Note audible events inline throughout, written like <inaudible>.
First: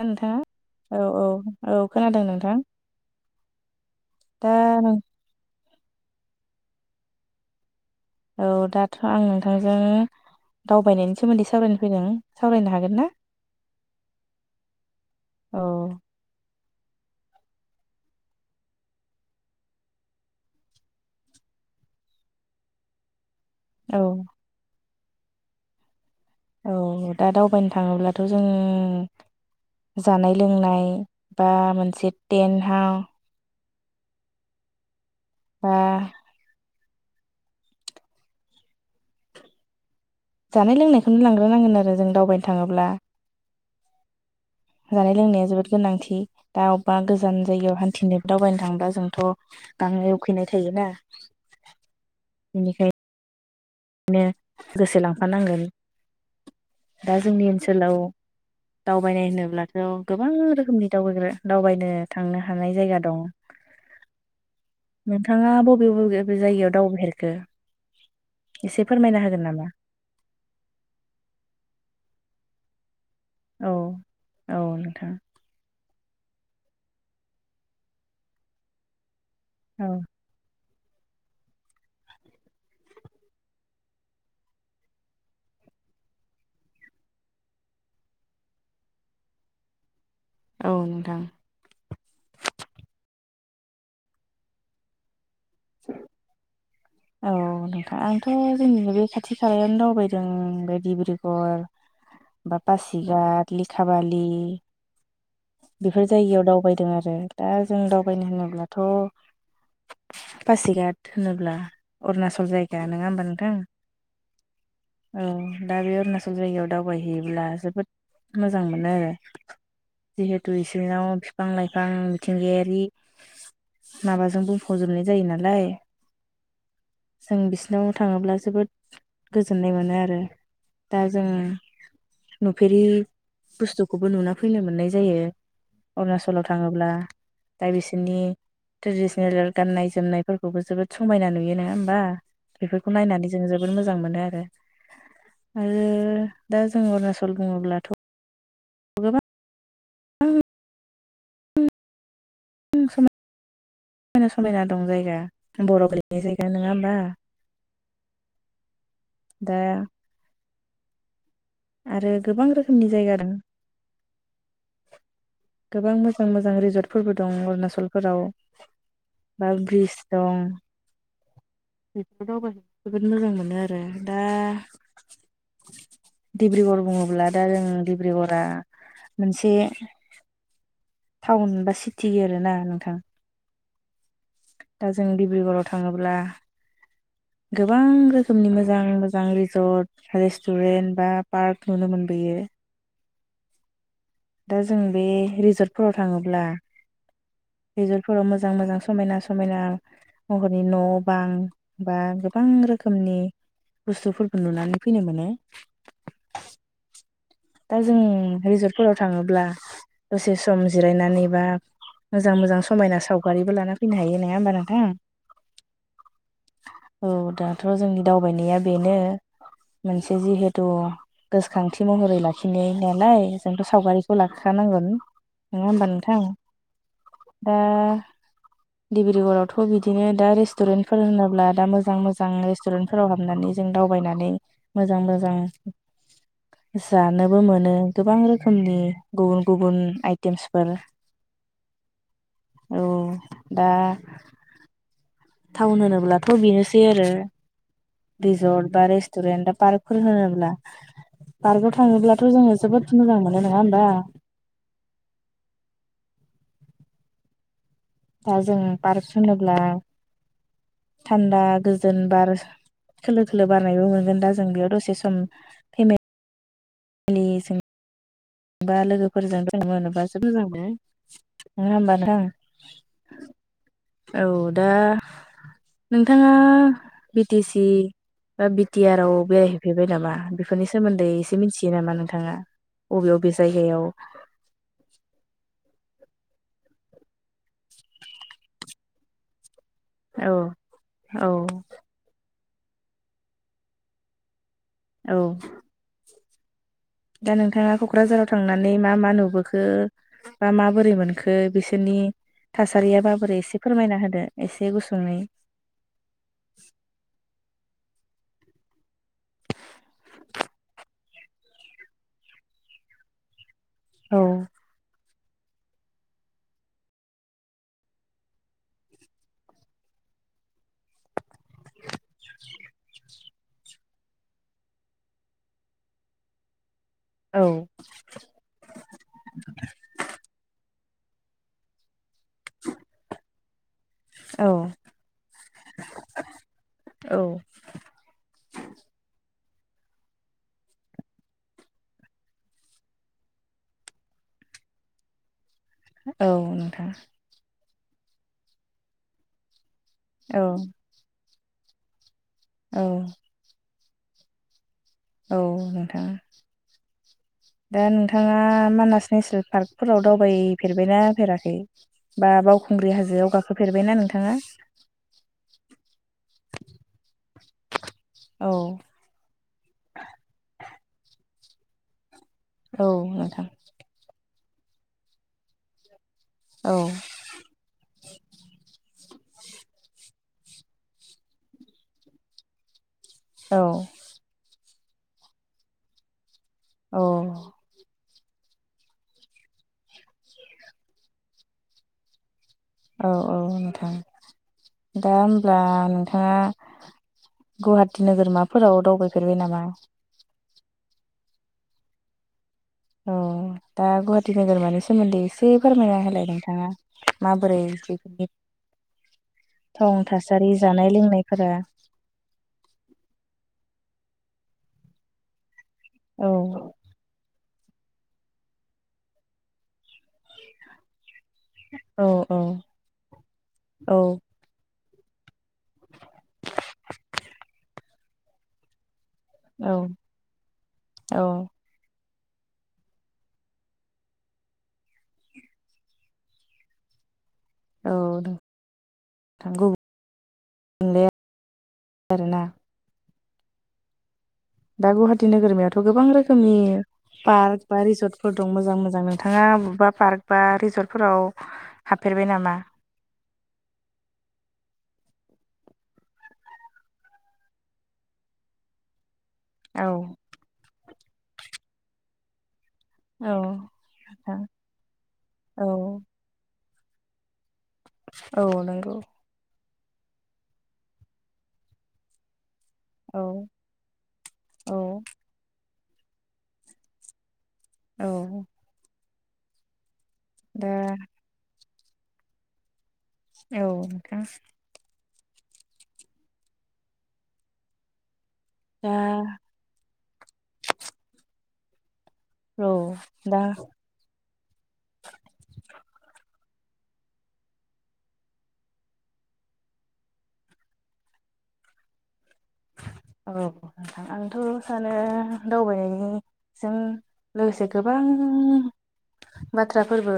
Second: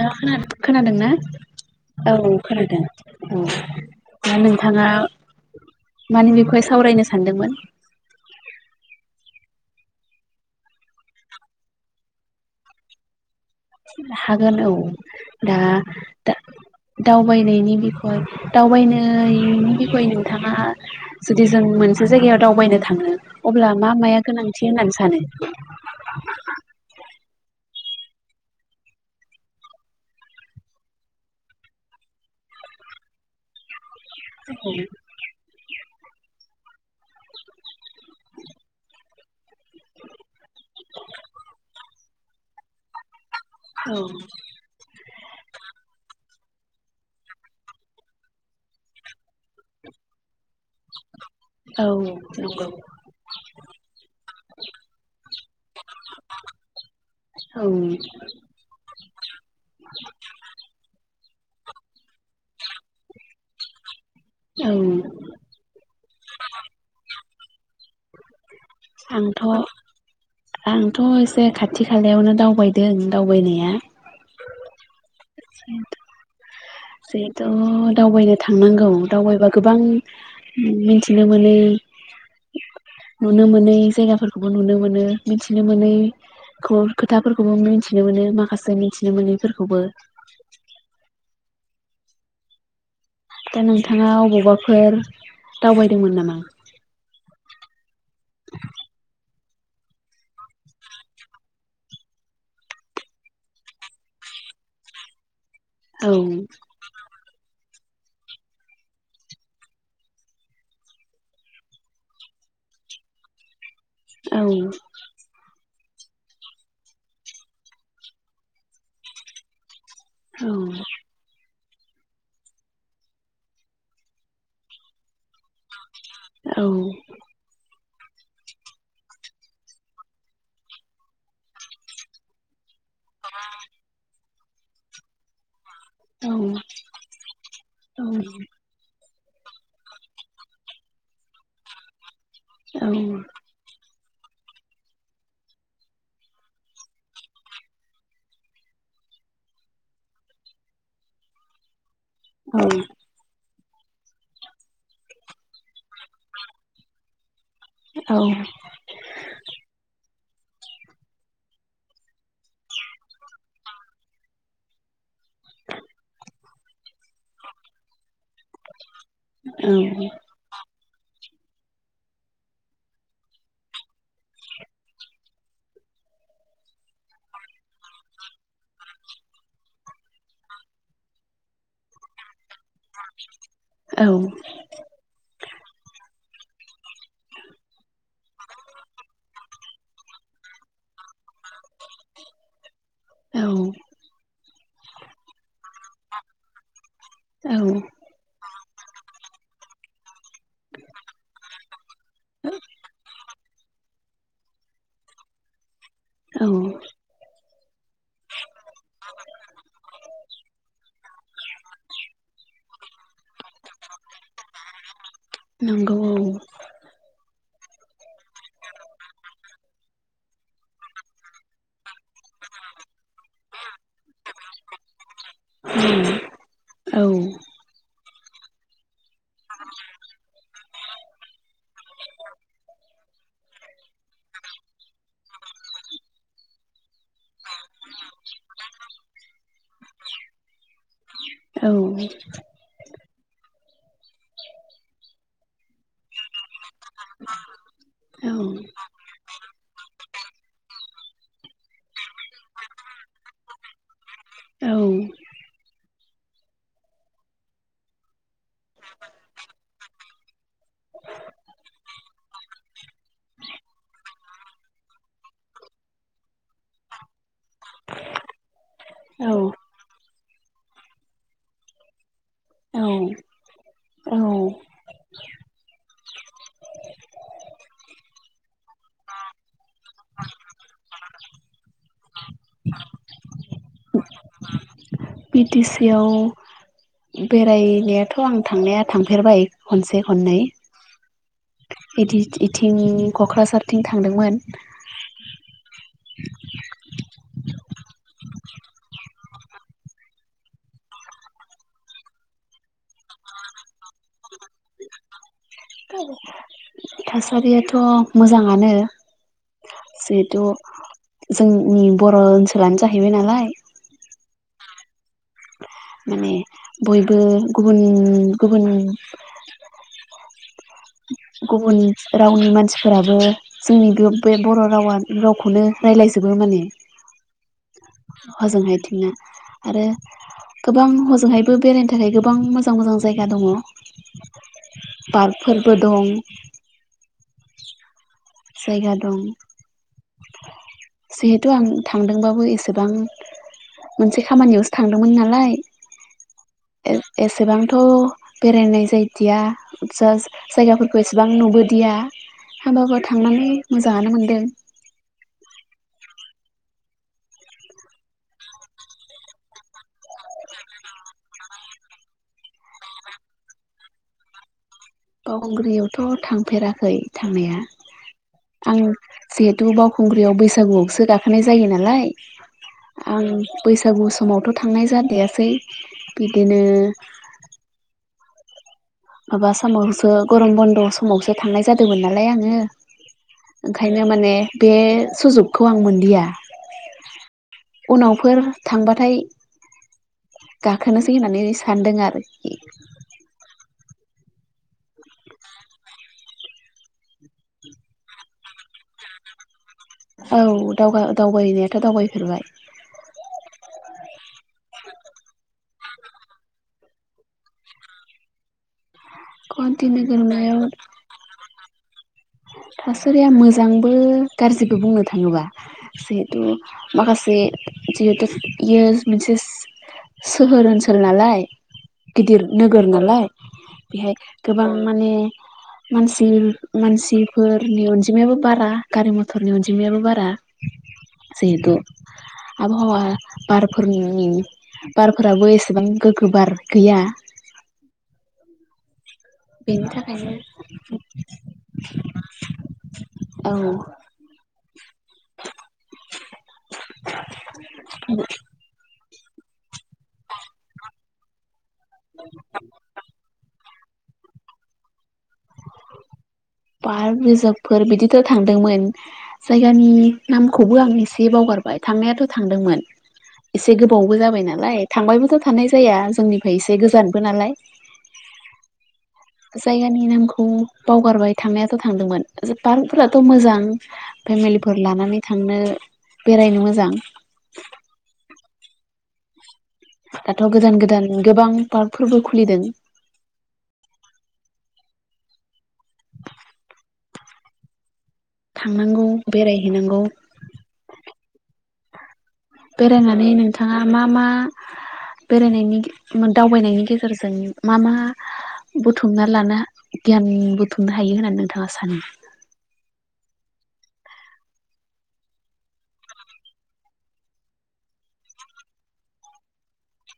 नोंथाङा खोनादों औ ना औ औ खोनादों नोंथां खोनादों औ दा नोंथाङा माने बेखौहाय सावरायनो सानदोंमोन औ दाथ' आं नोंथांजों दावबायनायनि सोमोन्दै सावरायनो फैदों सावरायनो हागोन ना हागोन औ दा औ दावबायनायनि बिखय दावबायनायनि बिखय नोंथाङा जुदि जों मोनसे जायायाव दावबायनो थाङो अब्ला मा औ मा गोनांथि होननानै सानो औ दा दावबायनो थाङोब्लाथ' जोङो जानाय लोंनाय बा मोनसे टेन्टहाव औ बा जानाय लोंनायखौनो लांग्रोनांगोन आरो जों दावबायनो थाङोब्ला औ जानाय लोंनाया जोबोद गोनांथि दा अबेबा गोजान जायगायाव हान्थिनाय दावबायनो थांङोबा जोंथ गांनाय उखैनाय थायोना औ नंगौ नो गोसो लांफानांगोन दा जोंनि औ ओनसोलाव दावबायनाय होनोब्लाथ गोबां रोखोमनि दावबायग्रा दावबायनो थांनो हानाय जायगा दं औ नोंथाङा बबे बबे जायगायाव दावबायफेरखो एसे फोरमायना आंथ होगोन नामा आंथ' एसे खाथि खालायावनो दावबायदों औ दावबायनाया औ नोंथां जिहेथु दावबायनो थांनांगौ दावबायबा गोबां औ मिथिनो मोनो नुनो मोनै जायगाफोरखौबो नुनो मोनो मिथिनो मोनै खौ खोथाफोरखौबो मिथिनो मोनो माखासे मिथिनो मोनैफोरखौबो औ नोंथां दा नोंथाङा अबावबाफोर दावबायदोंमोन नामा औ नोंथाङां आंथ जोंनि बे खाथि खालायावनो दावबायदों बे डिब्रुगर बाबा सिगात लेखा बलि बेफोर औ जायगायाव दावबायदों आरो दा जों दावबायनो होनोब्लाथ पासिगाट होनोब्ला अरुणचल जायगा नङा होमबा नोंथां औ औ दा बे अरुणाचल जायगायाव दावबायहैयोब्ला जोबोद मोजां मोनो आरो औ जिहेथु सिंङाव बिफां लाइ फां मिथिंगायारि माबाजों बुंफावजोबनाय जायो नालाय औ नो थाङोब्ला जोबोद गोजोननाय मोनो आरो दा जों नु फेरि बुस्थुखौबो नुना फैनो मोननाय जायो औ अरुणाचलाव थाङोब्ला दा बिसोरनि ट्रेडिसन नेल गाननाय जोमनायफोरखौबो जोबोद समायना नुयो नङा होमबा औ बेफोरखौ नायनानै जों जोबोद मोजां मोजां मोनो आरो आरो दा जों अरुणाचल बुङोब्लाथ' गोबा औ सम समायना समायना दं जायगा बरफ गोलैनाय जायगा नङा होमबा औ दा आरो गोबां रोखोमनि जायगा दं गोबां मोजां मोजां रिजर्टफोरबो दं अरुणाचलफोराव बा ब्रिस दं बेफोर दावबाय जोबोद मोजां मोनो आरो दा डिब्रुगर बुङोब्ला दा जों डिब्रुगरा मोनसे टाउन बा सिटि आरोना नोंथां औ दा जों डिब्रुगराव थाङोब्ला गोबां रोखोमनि मोजां मोजां रिजर्ट रेस्टुरेन्ट बा पार्क नुनो मोनबोयो औ दा जों बे रिजर्टफोराव थाङोब्ला रिजर्टफोराव मोजां मोजां समायना समायना महरनि न' बां बा गोबां रोखोमनि बुस्थुफोरखौ नुनानै फैनो मोनो औ दा जों रिजर्टफोराव थाङोब्ला दसे सम जिरायनानै बा मोजां मोजां समायना सावगारिबो लाना फैनो हायो नङा होमबा नोंथां नांगौ औ थ' जोंनि दावबायनाया बेनो मोनसे जिहेथु गोसोखांथि महरै ला खिनायनालाय जोंथ' सावगारिखौ लाखानांगोन नङा होमबा नोंथां? औ दा <inaudible> डब्रिगर आवथ' बिदिनो दा रेस्टुरेन्टफोर होनोब्ला दा मोजां मोजां रेस्टुरेन्टफोराव हाबनानै जों दा दावनानै मोजां मोजां जानोबो मोनो गोबां रोखोमनि गुबुन गुबुन आइटेमसफोर औ औ दा टाउन होनोब्लाथ' बेनोसै आरो रिजर्ट औ बा रेस्टुरेन्ट बा पार्कफोर होनोब्ला पार्कआव थाङोब्लाथ' जोङो जोबोद मोजां मोनो नङा होमबा? <inaudible> दा जों पार्क होनोब्ला थान्दा गोजोन बार खोलो खोलो बारनायबो मोनगोन दा जों बेयाव दसे सम फेमे‌ बा लोगोफोरजों <unintelligible> मोजां मोन नङा होमब नोंथां <inaudible> औ दा नोंथाङा बिटि सि बा बिटि आर आव बेरायहैफेरबाय नामा बेफोरनि सोमोन्दै एसे मिथियो नामा नोंथाङा? अबे अबे जायगायाव बि टि सि आव बेरायनायाथ' आं थांनाया थांफेरबाय खनसे औ खननै औ इदि इथिं नि क'क्राझारथिं थांदोंमोन औ दा नोंथाङा क'क्राझाराव थांनानै मा मा नुबोखो? बा माबोरै मोनखो बिसोरनि थासारिया माबोरै एसे फोरमायना होदो एसे गुसुङै थासारियाथ' मोजाङानो जिहेथु जोंनि बर' ओनसोलानो जाहैबाय नालाय औ माने बयबो गुबुन गुबुन गुबुन रावनि मानसिफोराबो जोंनि बे बे बर' रावा रावखौनो रायज्लायजोबो माने औ अहाजोंहायथिंना आरो गोबां हजोंहायबो बेरायनो थाखाय गोबां मोजां मोजां जायगा दङ' औ बाग फोरबो दं औ जायगा दं जिहेथु आं थांदोंबाबो एसेबां मोनसे खामानियावसो थांदोंमोन नालाय औ नोंथां थ' बेरायनाय जायदिया औ जायगाफोरखौ एसेबां नुबोदिया औ होमबाबो थांनानै मोजाङानो मोनदों औ नोंथाङा <inaudible> दा नोंथाङा मानास नेसनेल पार्कफोराव दावबायफेरबायना फेराखै बा बाव खुंग्रि हाजोआव गाखोफेरबायना नोंथाङा बावखुंग्रियावथ' थांफेराखै थांनाया औ आं जिहेथु बावखुंग्रियाव बैसागुआवसो गाखोनाय जायो नालाय औ आं नोंथां बैसागु समावथ' थांनाय जादिसै बिदिनो औ माबा समावसो गरम बन्द' समावसो थांनाय जादोंमोन नालाय आङो औ ओंखायनो माने बे सुजुगखौ आं मोनदिया औ उनावफोर थांबाथाय गाखोनोसै होननानै सानदों आरो औ औ नोंथां दा होमब्ला नोंथाङा गुवाहाटि नोगोरमाफोराव दावबायफेरबाय नामा? औ दावबायनायाथ' दावबायफेरबाय औ दा गुवाहाटि नोगोरमानि सोमोन्दै एसे फोरमायना होलाय नोंथाङा माबोरै बेफोरनि गुवाहाटि टावनाव थासारि नोगोरमायाव जानाय लोंनायफोरा थासारिया मोजांबो गाज्रिबो बुंनो थाङोबा औ जिहेथु माखासे जिहेथु इयो मोनसे सोहोर ओनसोल नालाय औ औ गिदिर नोगोर नालाय औ बेहाय गोबां माने मानसि मानसिफोरनि अनजिमायाबो बारा गारि मथरनि औ अनजिमायाबो बारा औ जिहेथु आबहावा बारफोरनि बारफोराबो एसेबां गोग्गो बार गैया औ थांगौ बेनि थाखायनो दे आरोना औ दा गुवाहाटि नोगोरमियाथ' गोबां रोखोमनि पार्क बा रिजर्टफोर दं मोजां मोजां नो नोंथाङा बबेबा पार्क बा रिजर्टफोराव हाबफेरबाय नामा पार्क रिजारभफोर बिदिथ' थांदोंमोन औ जायगानि नामखौ बो आं एसे बावगारबाय थांनायाथ' थांदोंमोन औ एसे गोबावबो नोंथां जाबाय नालाय थांबायबोथ' औ थानाय जाया जोंनिफ्राय एसे गोजानबो नालाय औ नंगौ जायगानि नामखौ बावगारबाय थांनायाथ' थांदोंमोन पार्कफोराथ' औ मोजां औ फेमिलिफोर लानानै थांनो बेरायनो मोजां औ दाथ' दा गोदान गोदान गोबां पार्कफोरबो खुलिदों औ नोंथां दा थांनांगौ बेरायहैनांगौ औ बेरायनानै दा नोंथाङा मा मा बेरायनायनि दावबायनायनि गेजेरजों मा मा बुथुमना लानो गियान बुथुमनो हायो होननानै नोंथाङा सानो औ नोंथां आंथ' सानो दावबायनायनिसिम लोगोसे गोबां लांदां बाथ्राफोरबो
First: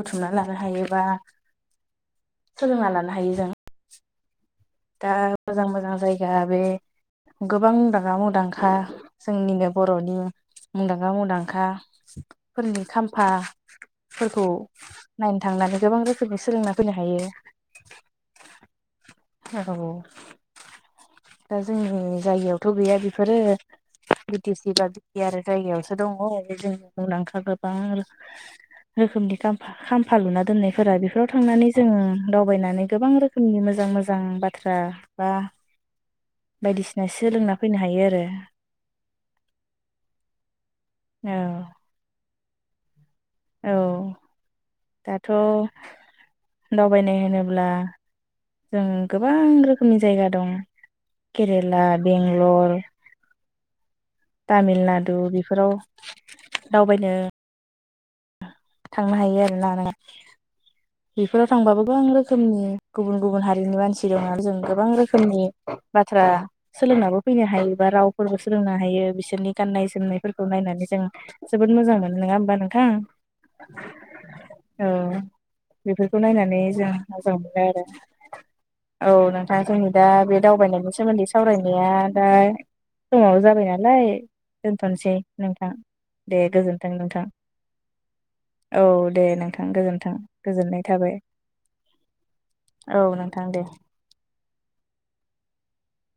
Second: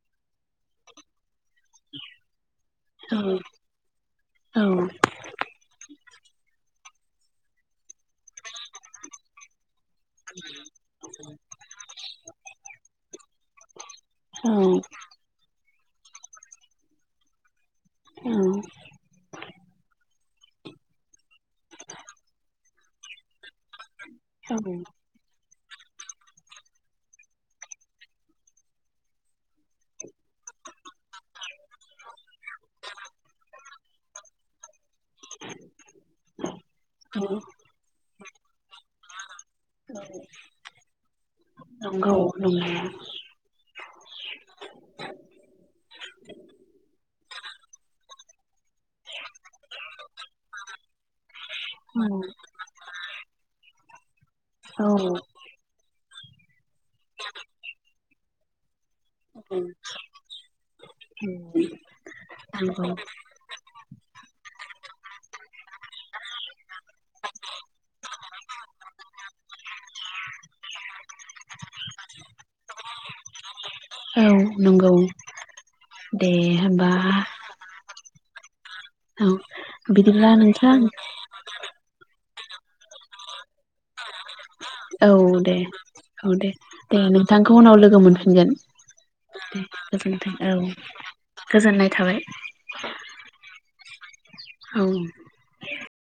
बुथुमना लानो हायोबा -' सोलोंना औ लानो हायो जों । औ दा मोजां मोजां जायगा बे गोबां मुंदांखा मुंदांखा जोंनिनो बर'नि मुंदांखा मुंदांखाफोरनि खाम्फा फोरखौ औ नायनो थांनानै गोबां रोखोमनि सोलोंना फैनो हायो औ दा जोंनि जायगायावथ' गैया बेफोरो बि टि सि बा औ बिटि आर जायगायावसो दङ बे जोंनि मुंदांखा गोबां आरो रोखोमनि खाम्फा लुना दोननायफोरा बेफोराव थांनानै जोङो दावबायनानै गोबां रोखोमनि मोजां मोजां मोजां बाथ्रा बा बायदिसिना औ सोलोंना फैनो हायो आरो औ औ <inaudible> औ दाथ' दावबायनाय होनोब्ला ब्ला जों गोबां रोखोमनि जायगा दं केरेला औ बेंगलर तामिलनाडु बेफोराव दावबायनो थांनो हायो आरोना नोङो बेफोराव थांबाबो गोबां रोखोमनि नंगौ गुबुन गुबुन हारिनि मानसि दं आरो जों गोबां रोखोमनि बाथ्रा सोलोंनाबो फैनो हायो बा रावफोरबो सोलोंनो हायो बिसोरनि गान्नाय जोमनायफोरखौ नायनानै जों जोबोद मोजां मोनो नङा होमबा नोंथां औ औ नंगौ बेफोरखौ दे नायनानै जों होमबा मोजां मोनो आरो औ नोंथां जोंनि दा बिदिब्ला बे नोंथां दावबायनायनि सोमोन्दै सावरायनाया दा समाबो जाबायना नालाय औ दोनथ'नोसै दे नोंथां औ दे गोजोनथों दे नोंथां नोंथांखौ उनाव लोगो मोनफिनगोन औ दे नोंथां दे गोजोनथों गोजोन्थों औ गोजोननाय थाबाय गोजोननाय थाबाय औ नोंथां दे औ